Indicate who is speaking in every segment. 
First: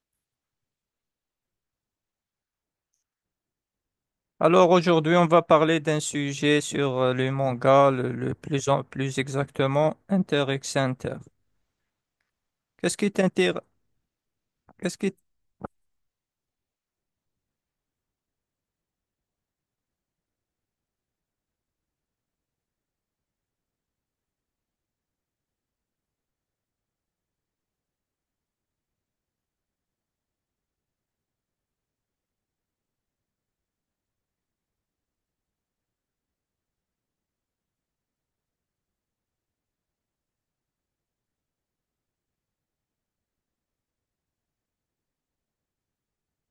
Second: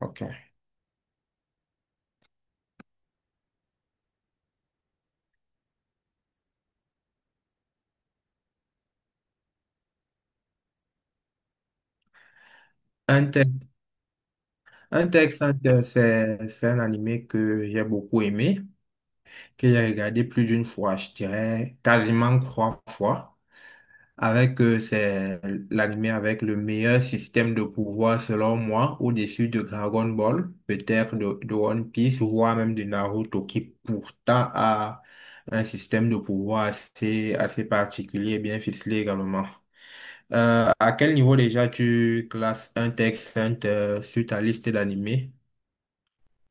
Speaker 1: Ok.
Speaker 2: Alors aujourd'hui, on va parler d'un sujet sur le manga, le plus plus exactement X Center. Qu'est-ce qui
Speaker 1: Hunter,
Speaker 2: t'inter, qu'est-ce qui
Speaker 1: Hunter x Hunter, c'est un animé que j'ai beaucoup aimé, que j'ai regardé plus d'une fois, je dirais quasiment trois fois, avec c'est l'animé avec le meilleur système de pouvoir selon moi, au-dessus de Dragon Ball, peut-être de One Piece, voire même de Naruto, qui pourtant a un système de pouvoir assez, assez particulier et bien ficelé également. À quel niveau déjà tu classes un texte sur ta liste d'animés,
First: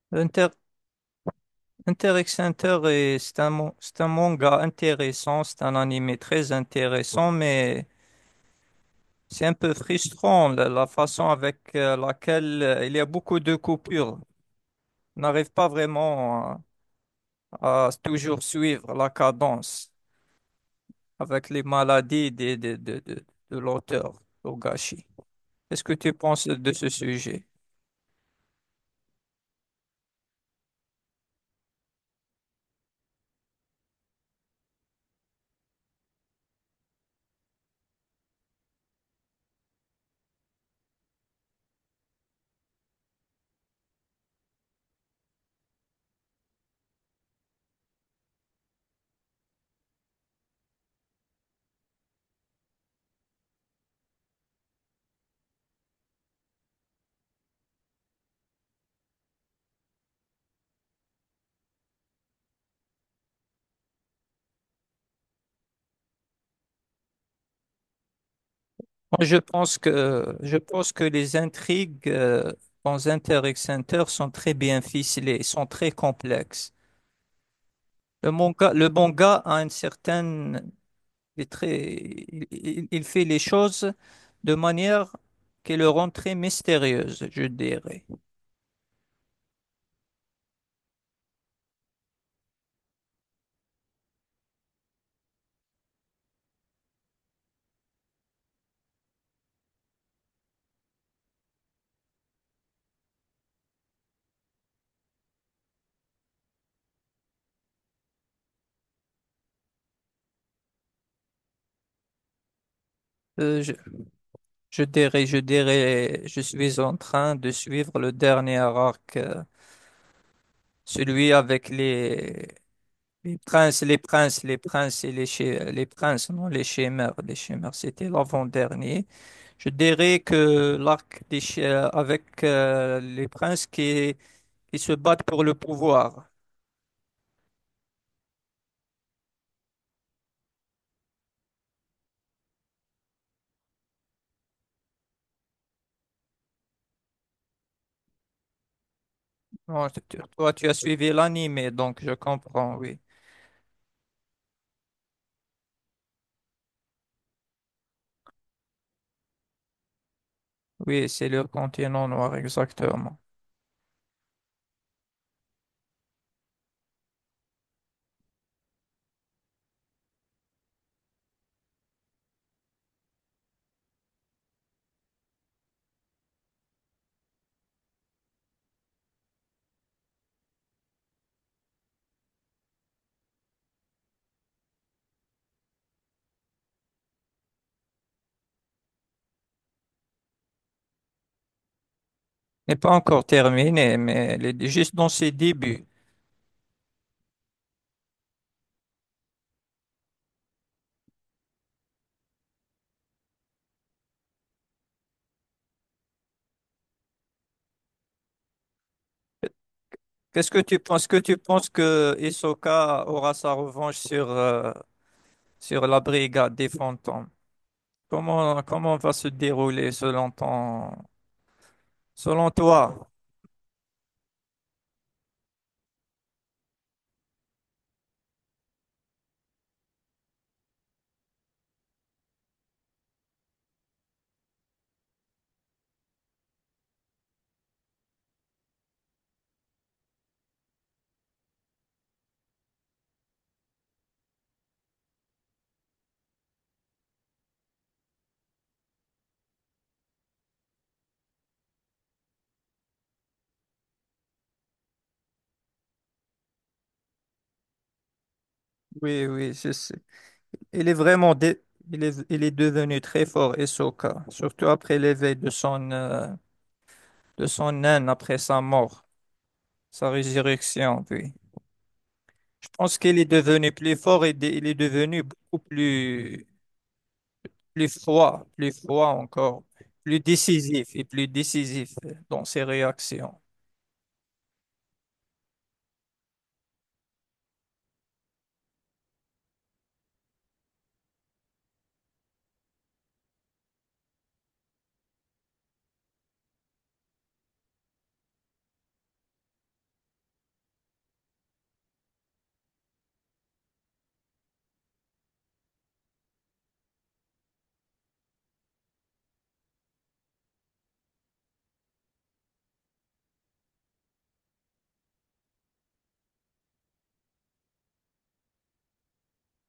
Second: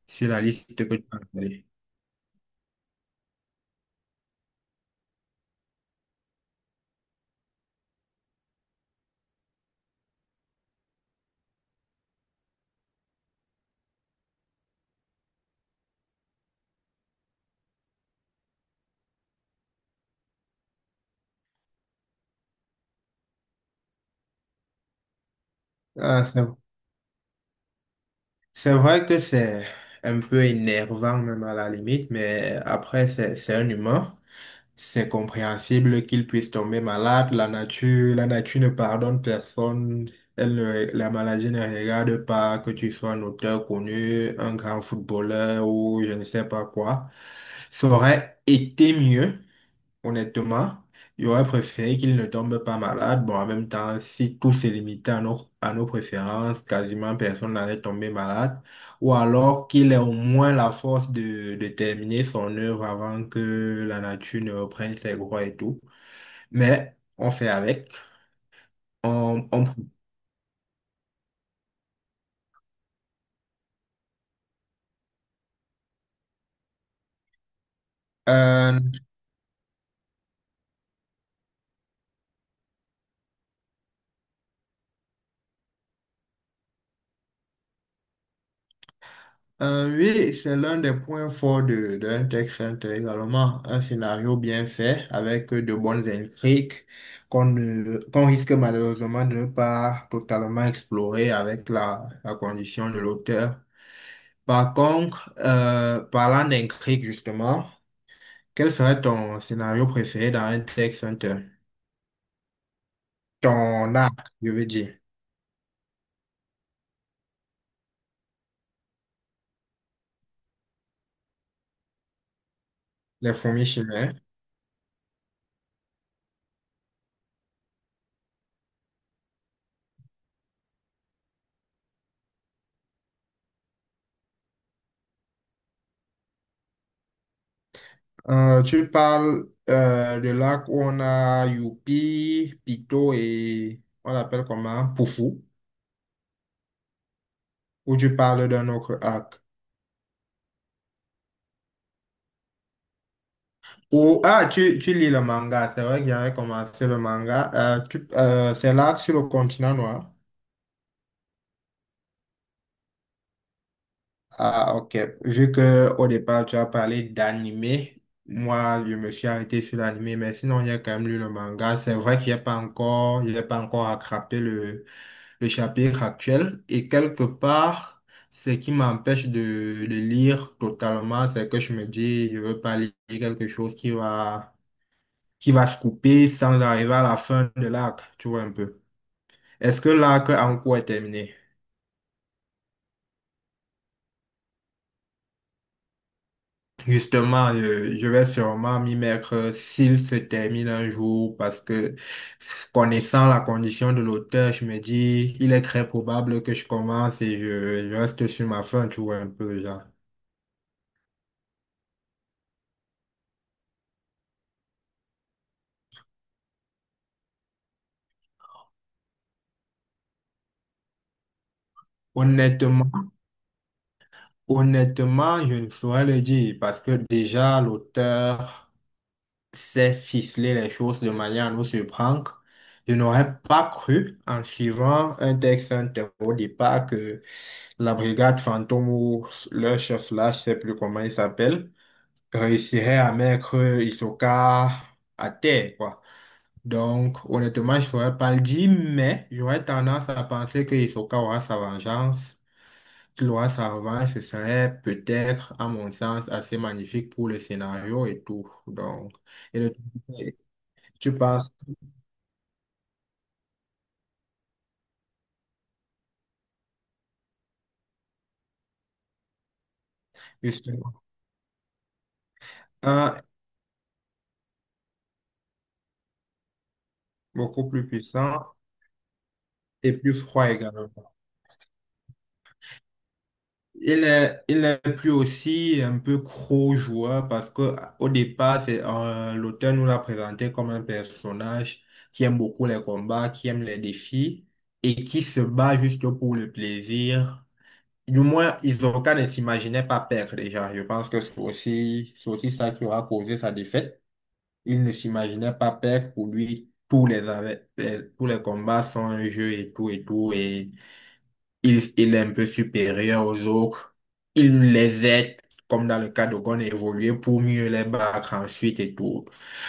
Speaker 1: sur la
Speaker 2: inter,
Speaker 1: liste que tu as installée?
Speaker 2: X Center est, c'est un, c'est un manga intéressant, c'est un anime très intéressant, mais c'est un peu frustrant la façon avec laquelle il y a beaucoup de coupures. On n'arrive pas vraiment à toujours suivre la cadence avec les maladies de l'auteur, Togashi. Qu'est-ce que tu
Speaker 1: Ah, c'est
Speaker 2: penses de ce sujet?
Speaker 1: c'est vrai que c'est un peu énervant même à la limite, mais après c'est un humain. C'est compréhensible qu'il puisse tomber malade. La nature ne pardonne personne. Elle ne- La maladie ne regarde pas que tu sois un auteur connu, un grand footballeur ou je ne sais pas quoi. Ça aurait été mieux. Honnêtement, j'aurais préféré qu'il ne tombe pas malade. Bon, en même temps, si tout se limitait à nos préférences, quasiment personne n'allait tomber malade. Ou alors qu'il ait au moins la force de terminer son œuvre avant que la nature ne reprenne ses droits et tout. Mais on fait avec.
Speaker 2: Moi,
Speaker 1: On...
Speaker 2: je pense que les intrigues dans Inter X Inter sont très bien ficelées, sont très complexes.
Speaker 1: Euh,
Speaker 2: Le manga a une certaine, il est très, il fait les choses de manière qui le rend très mystérieuse, je dirais.
Speaker 1: Oui, c'est l'un des points forts d'un texte intérêt également. Un scénario bien fait avec de bonnes intrigues qu'on risque malheureusement de ne pas totalement explorer avec la condition de l'auteur. Par contre, parlant d'intrigues justement, quel serait ton scénario préféré dans un texte intérêt?
Speaker 2: Euh, je,
Speaker 1: Ton arc, je veux
Speaker 2: je
Speaker 1: dire,
Speaker 2: dirais, je dirais, je suis en train de suivre le dernier arc, celui avec les,
Speaker 1: les fourmis chimères.
Speaker 2: les princes et les, chi- les princes, non, les chimères, c'était l'avant-dernier. Je dirais que l'arc des avec les princes qui se battent pour le pouvoir.
Speaker 1: Tu parles de lac où on a Youpi, Pito et on l'appelle comment? Poufou. Ou tu parles d'un autre lac?
Speaker 2: Bon, toi, tu as suivi l'anime, donc je comprends, oui.
Speaker 1: Ou, ah, tu lis le manga. C'est vrai que j'avais commencé le manga. C'est l'arc sur le continent noir.
Speaker 2: Oui, c'est le continent noir, exactement.
Speaker 1: Ah, ok. Vu que au départ, tu as parlé d'animé, moi, je me suis arrêté sur l'animé, mais sinon, il y a quand même lu le manga. C'est vrai qu'il n'y a pas encore, il a pas encore attrapé le chapitre actuel. Et quelque part, ce qui m'empêche de le lire totalement, c'est que je me dis, je veux pas lire quelque chose qui va se couper sans arriver à la fin de l'arc. Tu vois un peu. Est-ce que l'arc en cours est terminé?
Speaker 2: N'est pas encore terminé, mais elle est juste dans ses débuts.
Speaker 1: Justement, je vais sûrement m'y mettre s'il se termine un jour parce que connaissant la condition de l'auteur, je me dis, il est très probable que je commence et je reste sur ma fin, tu vois, un peu, genre.
Speaker 2: Qu'est-ce que tu penses? Que tu penses que Hisoka aura sa revanche sur, sur la brigade des fantômes? Comment, comment va se dérouler selon ton, selon
Speaker 1: Honnêtement,
Speaker 2: toi?
Speaker 1: honnêtement, je ne saurais le dire parce que déjà, l'auteur sait ficeler les choses de manière à nous surprendre. Je n'aurais pas cru, en suivant un texte inter au départ, que la brigade fantôme ou leur chef là, je sais plus comment il s'appelle, réussirait à mettre Hisoka à terre, quoi. Donc, honnêtement, je ne saurais pas le dire, mais j'aurais tendance à penser que Hisoka aura sa vengeance, qu'il aura sa revanche, ce serait peut-être, à mon sens, assez magnifique pour le scénario et tout. Donc,
Speaker 2: Oui, oui,
Speaker 1: et
Speaker 2: c'est
Speaker 1: le-
Speaker 2: ça. Il est
Speaker 1: tu
Speaker 2: vraiment
Speaker 1: passes
Speaker 2: dé- il est devenu très fort, Hisoka, surtout après l'éveil de son naine après sa mort, sa
Speaker 1: justement
Speaker 2: résurrection, puis. Je pense qu'il
Speaker 1: un
Speaker 2: est devenu plus fort il est devenu beaucoup plus
Speaker 1: beaucoup plus puissant
Speaker 2: plus froid encore,
Speaker 1: et plus
Speaker 2: plus
Speaker 1: froid
Speaker 2: décisif
Speaker 1: également.
Speaker 2: et plus décisif dans ses réactions.
Speaker 1: Il est plus aussi un peu gros joueur parce que au départ, c'est, l'auteur nous l'a présenté comme un personnage qui aime beaucoup les combats, qui aime les défis et qui se bat juste pour le plaisir. Du moins, Hisoka ne s'imaginait pas perdre déjà. Je pense que c'est aussi ça qui aura causé sa défaite. Il ne s'imaginait pas perdre. Pour lui, tous les combats sont un jeu et tout et tout. Et il est un peu supérieur aux autres. Il les aide, comme dans le cas de Gon, à évoluer pour mieux les battre ensuite et tout.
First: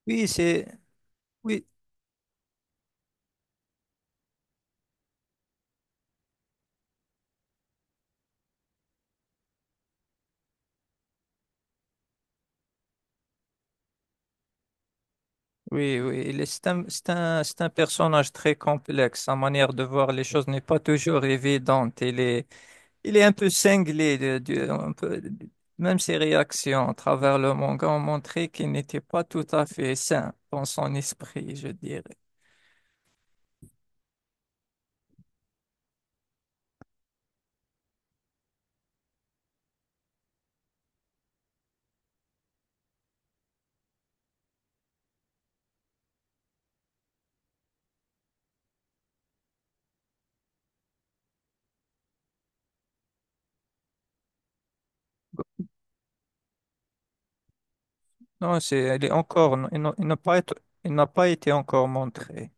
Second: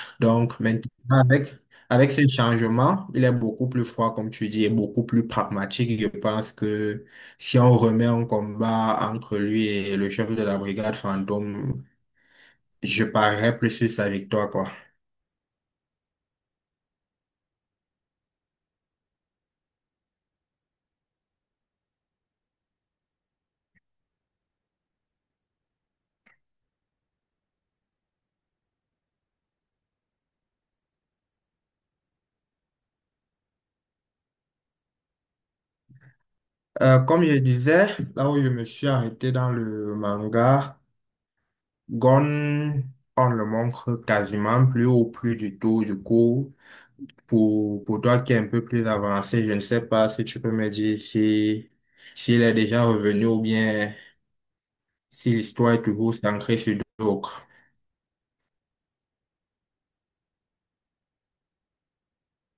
Speaker 2: Oui,
Speaker 1: Donc
Speaker 2: c'est
Speaker 1: maintenant, avec,
Speaker 2: oui,
Speaker 1: avec ce changement, il est beaucoup plus froid, comme tu dis, et beaucoup plus pragmatique. Je pense que si on remet un combat entre lui et le chef de la brigade fantôme, je parierais plus sur sa victoire, quoi.
Speaker 2: Oui, oui, c'est un, c'est un personnage très complexe. Sa manière de voir les choses n'est pas toujours évidente. Il est un peu cinglé. Même ses réactions à travers le manga ont montré qu'il n'était pas tout à fait sain dans son esprit, je dirais.
Speaker 1: Comme je disais, là où je me suis arrêté dans le manga, Gon, on le montre quasiment plus ou plus du tout. Du coup, pour toi qui est un peu plus avancé, je ne sais pas si tu peux me dire si, s'il est déjà revenu ou bien si l'histoire est toujours centrée sur d'autres.
Speaker 2: Non, c'est, elle est encore, il n'a pas été, il n'a pas été encore montré.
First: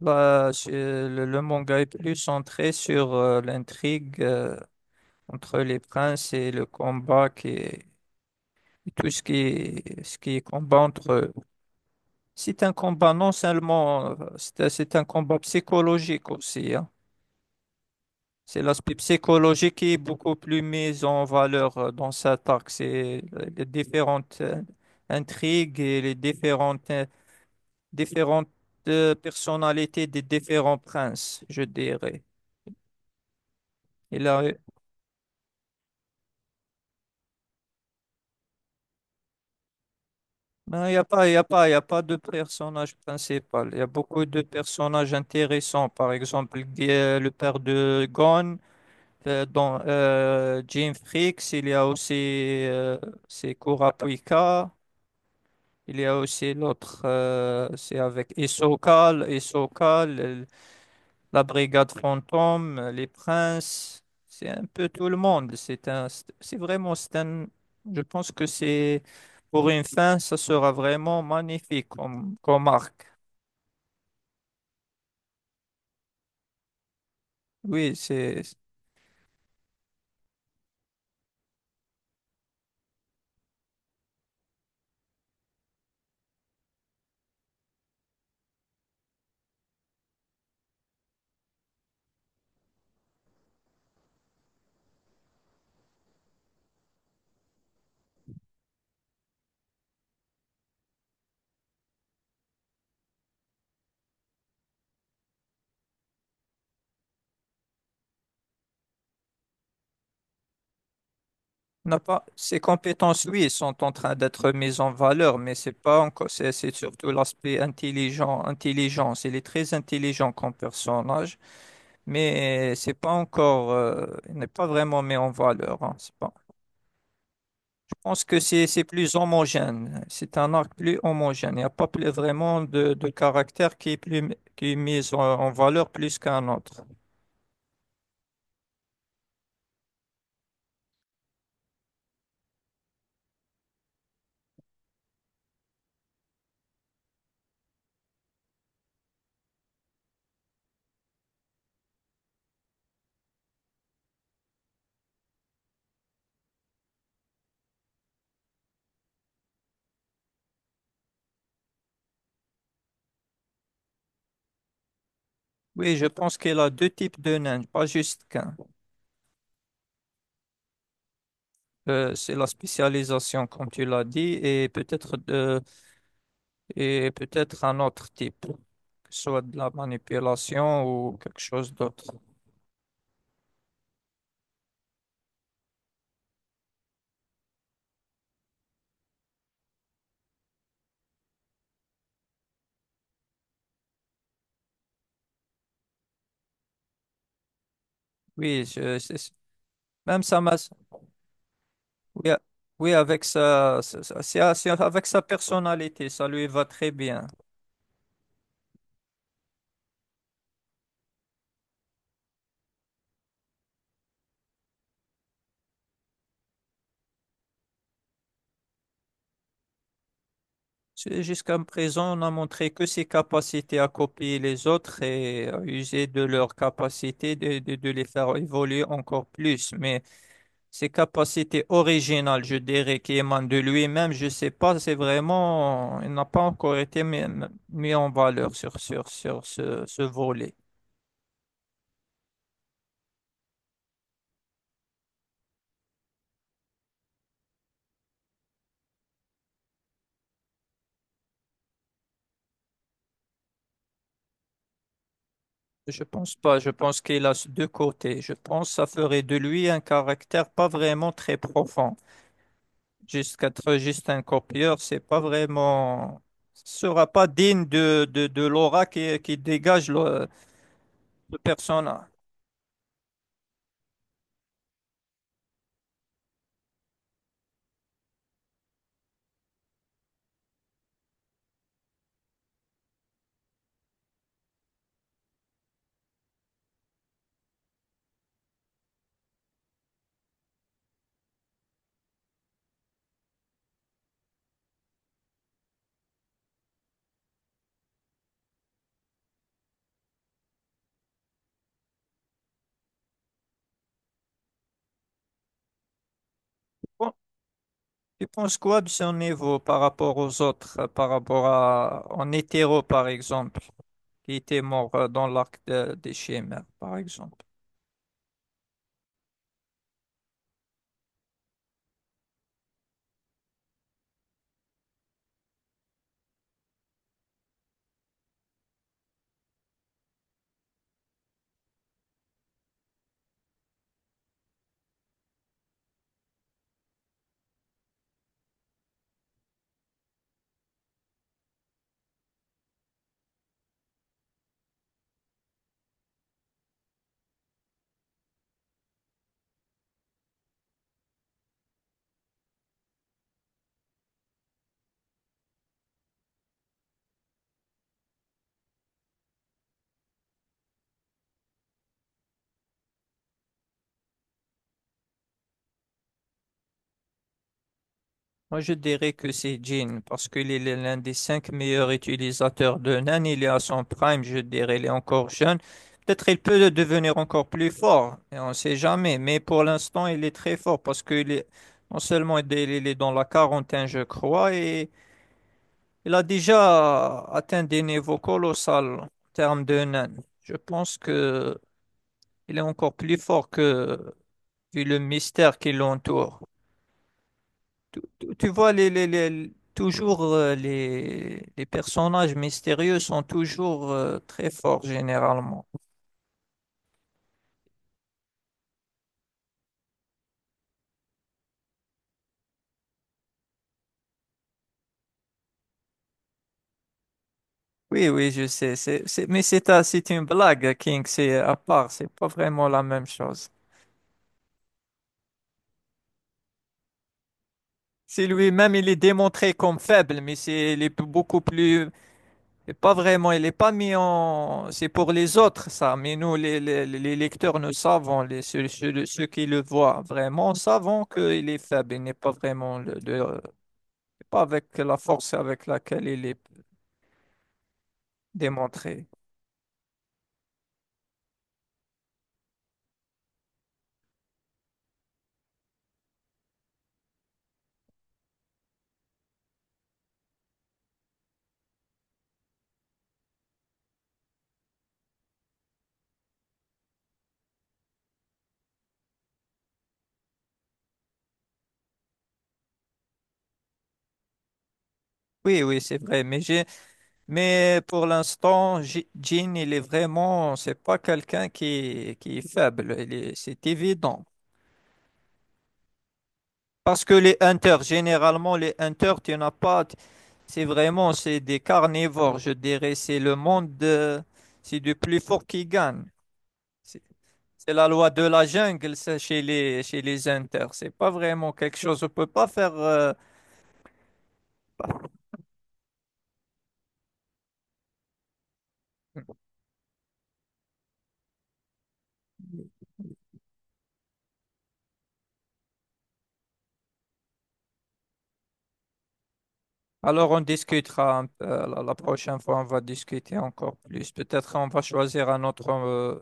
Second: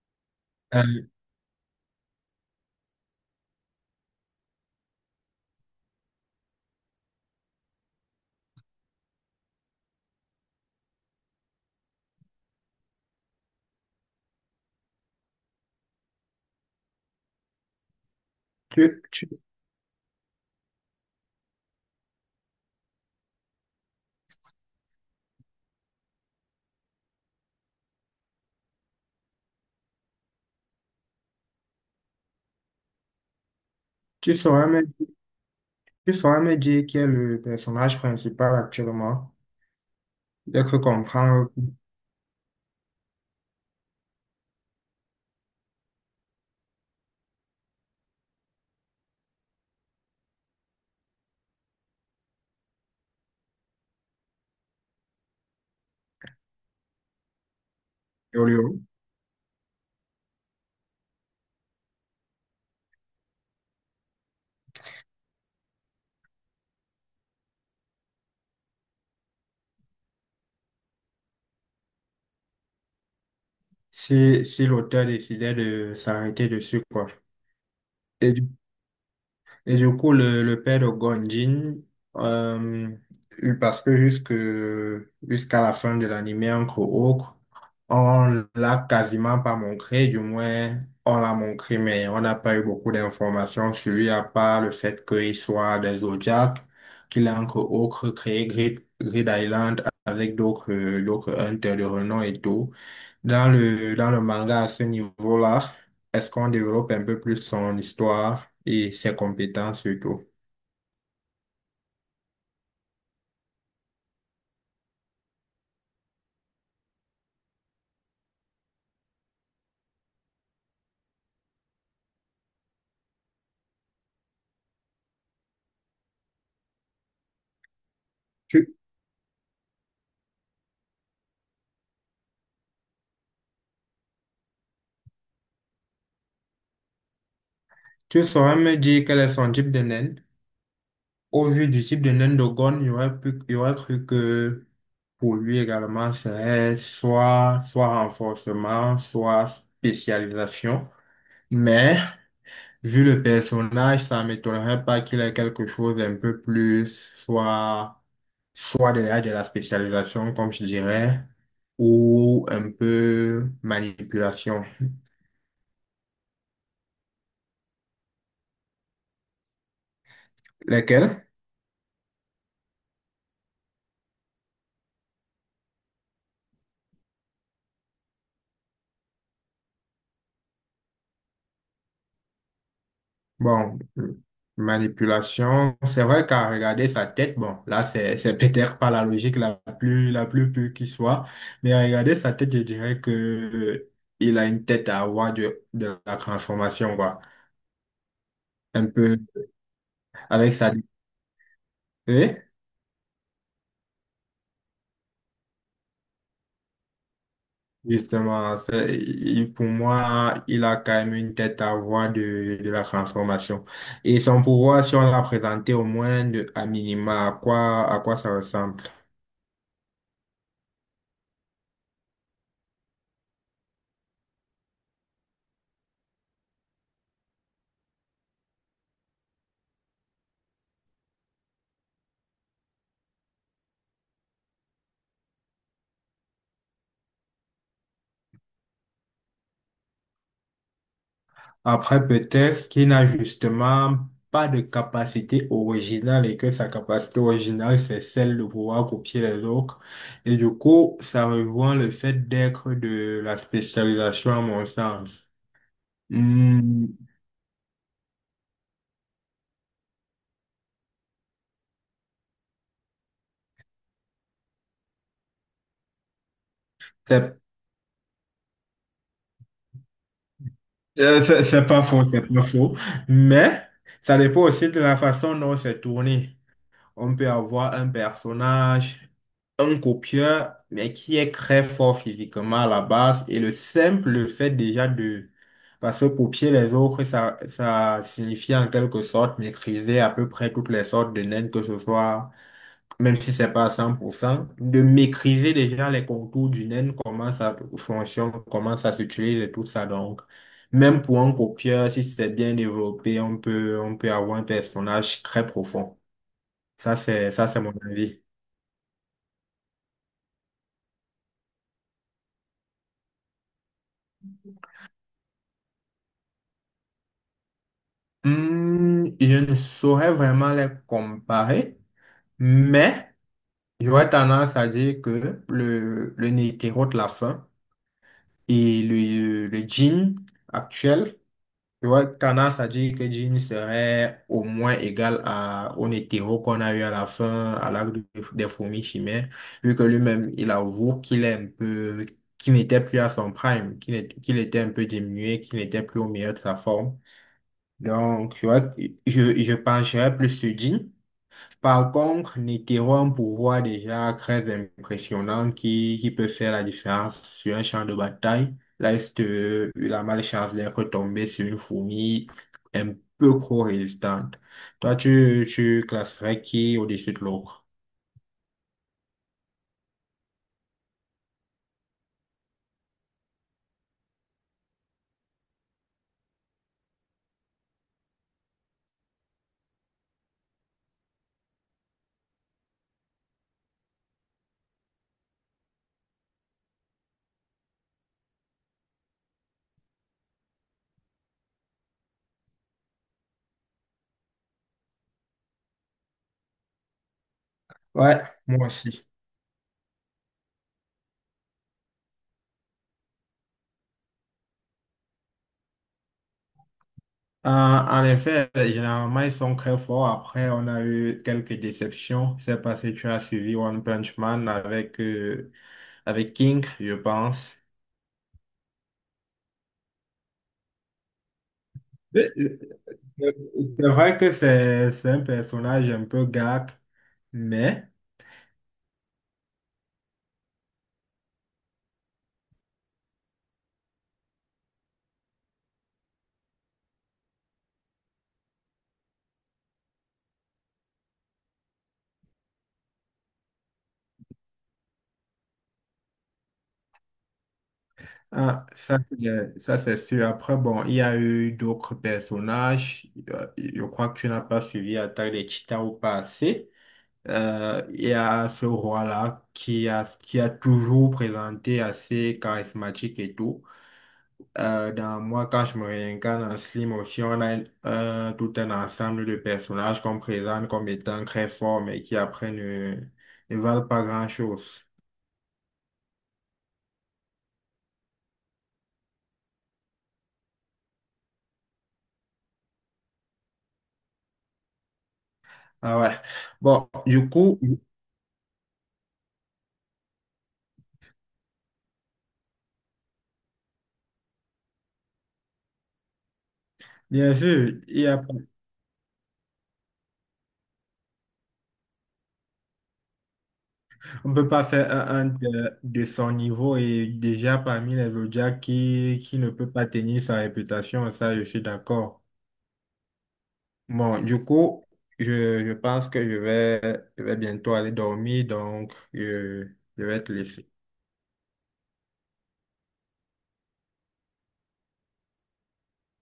Speaker 1: Euh,
Speaker 2: Le manga est plus centré sur l'intrigue entre les princes et le combat qui est, et tout ce qui est combat entre eux. C'est un combat non seulement, c'est un combat psychologique aussi, hein. C'est l'aspect
Speaker 1: tu, tu,
Speaker 2: psychologique qui est beaucoup plus mis en valeur dans cet arc. C'est les différentes intrigues et les différentes, différentes personnalités des différents princes, je dirais.
Speaker 1: tu saurais me Tu saurais me dire qui est le personnage principal actuellement? J'ai cru
Speaker 2: Non, il n'y a pas,
Speaker 1: comprendre
Speaker 2: y a pas de personnage principal. Il y a beaucoup de personnages intéressants. Par exemple, le père de Gon, dans Jim Freaks, il y a aussi c'est Kurapika. Il y a aussi l'autre, c'est avec
Speaker 1: Yolio
Speaker 2: Hisoka, la brigade fantôme, les princes, c'est un peu tout le monde. C'est un, c'est vraiment, c'est un, je pense que c'est pour une fin, ça sera vraiment magnifique comme arc.
Speaker 1: si l'auteur décidait de s'arrêter dessus, quoi.
Speaker 2: Oui,
Speaker 1: Et
Speaker 2: c'est,
Speaker 1: Et du coup, le père de Gonjin, euh, parce que jusqu'à la fin de l'anime, entre autres, on l'a quasiment pas montré, du moins, on l'a montré, mais on n'a pas eu beaucoup d'informations sur lui, à part le fait qu'il soit des Zodiacs, qu'il a entre autres créé Grid Island avec d'autres, hunters de renom et tout. Dans le manga, à ce niveau-là, est-ce qu'on développe un peu plus son histoire et ses compétences surtout?
Speaker 2: on n'a pas, ces compétences, oui, sont en train d'être mises en valeur, mais c'est pas encore, c'est surtout l'aspect intelligent, intelligence. Il est très intelligent comme personnage, mais c'est pas encore, il n'est pas vraiment mis en valeur, hein. C'est pas Pense que
Speaker 1: Tu,
Speaker 2: c'est plus homogène. C'est un arc plus homogène. Il n'y a pas plus vraiment de caractère qui est plus qui est mis en, en valeur plus qu'un autre.
Speaker 1: tu saurais me dire quel est son type de naine? Au vu du type de naine de Gon, j'aurais cru que pour lui également, c'est soit, soit renforcement, soit spécialisation. Mais vu le personnage, ça ne m'étonnerait pas qu'il ait quelque chose un peu plus, soit de la spécialisation, comme je dirais, ou un peu manipulation.
Speaker 2: Oui, je pense qu'il a deux types de nains, pas juste qu'un.
Speaker 1: Lesquels?
Speaker 2: C'est la spécialisation, comme tu l'as dit, et peut-être un autre type, que ce soit de la manipulation ou quelque chose d'autre.
Speaker 1: Bon, manipulation, c'est vrai qu'à regarder sa tête, bon, là, c'est peut-être pas la logique la plus pure qui soit, mais à regarder sa tête, je dirais que il a une tête à avoir de la transformation, quoi.
Speaker 2: Oui,
Speaker 1: Un
Speaker 2: je,
Speaker 1: peu
Speaker 2: c'est- même ça
Speaker 1: avec
Speaker 2: m'a
Speaker 1: sa...
Speaker 2: Oui,
Speaker 1: Oui.
Speaker 2: a- Oui, avec sa, c'est avec sa personnalité, ça lui va très bien.
Speaker 1: Justement, pour moi, il a quand même une tête à voir de la transformation. Et son pouvoir, si on l'a présenté au moins à minima, à quoi ça ressemble?
Speaker 2: Jusqu'à présent, on a montré que ses capacités à copier les autres et à user de leurs capacités de les faire évoluer encore plus. Mais ses capacités originales, je dirais, qui émanent de lui-même, je sais pas, c'est vraiment, il n'a pas encore été mis, mis en valeur sur ce, ce volet.
Speaker 1: Après, peut-être qu'il n'a justement pas de capacité originale et que sa capacité originale, c'est celle de pouvoir copier les autres. Et du coup, ça rejoint le fait d'être de la spécialisation à mon sens.
Speaker 2: Je pense pas, je
Speaker 1: Hmm,
Speaker 2: pense qu'il a deux côtés. Je pense que ça ferait de lui un caractère pas vraiment très profond. Jusqu'à être juste un copieur, c'est pas vraiment, sera pas digne de l'aura qui dégage le
Speaker 1: C'est pas faux,
Speaker 2: personnage.
Speaker 1: c'est pas faux. Mais ça dépend aussi de la façon dont c'est tourné. On peut avoir un personnage, un copieur, mais qui est très fort physiquement à la base. Et le simple fait déjà de... Parce que copier les autres, ça signifie en quelque sorte maîtriser à peu près toutes les sortes de naines, que ce soit même si c'est pas à 100%, de maîtriser déjà les contours du naine, comment ça fonctionne, comment ça s'utilise et tout ça. Donc, même pour un copieur, si c'est bien développé, on peut avoir un personnage très profond.
Speaker 2: Bon,
Speaker 1: Ça, c'est mon avis.
Speaker 2: tu penses quoi de son niveau par rapport aux autres, par rapport à en hétéro, par exemple, qui était mort dans l'arc des Chimères, par exemple?
Speaker 1: Je ne saurais vraiment les comparer, mais j'aurais tendance à dire que le Netero de la fin et le jean actuel. Tu vois, Kana, ça dit que Jean serait au moins égal au hétéro qu'on a eu à la fin, à des fourmis chimères, vu que lui-même, il avoue qu'il est un peu, qu'il n'était plus à son prime, qu'il était un peu diminué, qu'il n'était plus au meilleur de sa forme. Donc, tu vois, je pencherais plus sur Jean. Par contre, Netero a un pouvoir déjà très impressionnant qui peut faire la différence sur un champ de bataille. Là, il a malchance d'être tombé sur une fourmi un peu trop résistante. Toi, tu classerais qui au-dessus de l'autre?
Speaker 2: Moi, je dirais que c'est Jin, parce qu'il est l'un des cinq meilleurs utilisateurs de Nan. Il est à son prime, je dirais, il est encore jeune. Peut-être il peut devenir encore plus fort, et on ne sait jamais. Mais pour l'instant, il est très fort, parce qu'il est non seulement il est dans la quarantaine, je crois, et il a déjà atteint des niveaux colossaux en termes de nains. Je pense que il est encore plus fort que vu le mystère qui l'entoure. Tu,
Speaker 1: Ouais,
Speaker 2: tu- tu
Speaker 1: moi
Speaker 2: vois,
Speaker 1: aussi.
Speaker 2: toujours les personnages mystérieux sont toujours très forts généralement.
Speaker 1: En effet, généralement, ils sont très forts. Après, on a eu quelques déceptions. C'est parce que tu as suivi One Punch Man avec King, je pense.
Speaker 2: Oui, oui, je sais. Mais c'est une blague, King. C'est à part. C'est pas vraiment la même
Speaker 1: C'est
Speaker 2: chose.
Speaker 1: c'est vrai que c'est un personnage un peu gag, mais
Speaker 2: C'est lui-même, il est démontré comme faible, mais c'est, il est beaucoup plus et pas vraiment, il n'est pas mis en... C'est pour les autres, ça, mais nous, les lecteurs, nous savons, ceux qui le voient vraiment, savons qu'il est faible, il n'est pas vraiment, pas avec la force avec laquelle il est
Speaker 1: ah,
Speaker 2: démontré.
Speaker 1: ça, c'est sûr. Après, bon, il y a eu d'autres personnages. Je crois que tu n'as pas suivi Attaque des Titans au passé. Il y a ce roi-là qui a toujours présenté assez charismatique et tout. Dans moi, quand je me réincarne en Slim aussi, on a tout un ensemble de personnages qu'on présente comme étant très forts, mais qui après ne valent pas grand-chose.
Speaker 2: Oui, oui, c'est vrai, mais pour l'instant, Jean, il est vraiment, c'est pas quelqu'un qui est faible, c'est évident.
Speaker 1: Ah ouais. Bon,
Speaker 2: Parce que
Speaker 1: du
Speaker 2: les
Speaker 1: coup,
Speaker 2: hunters, généralement, les hunters, tu n'as pas. C'est vraiment, c'est des carnivores, je dirais. C'est le monde, c'est du plus fort qui gagne. C'est
Speaker 1: bien sûr,
Speaker 2: c'est la loi de la jungle, ça, chez les hunters. C'est pas vraiment quelque chose, on peut pas faire.
Speaker 1: on ne peut pas faire un de son niveau et déjà parmi les Zodiacs qui ne peut pas tenir sa réputation, ça, je suis d'accord. Bon, du coup, je pense que je vais bientôt aller dormir, donc je vais
Speaker 2: Alors,
Speaker 1: te
Speaker 2: on
Speaker 1: laisser.
Speaker 2: discutera un peu, la prochaine fois, on va discuter encore plus. Peut-être on va choisir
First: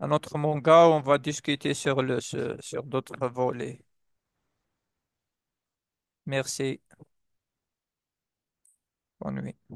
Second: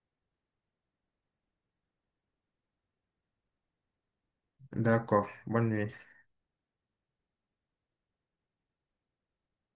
Speaker 2: un autre manga, on va discuter sur sur d'autres volets.
Speaker 1: D'accord. Bonne nuit.
Speaker 2: Merci, bonne nuit.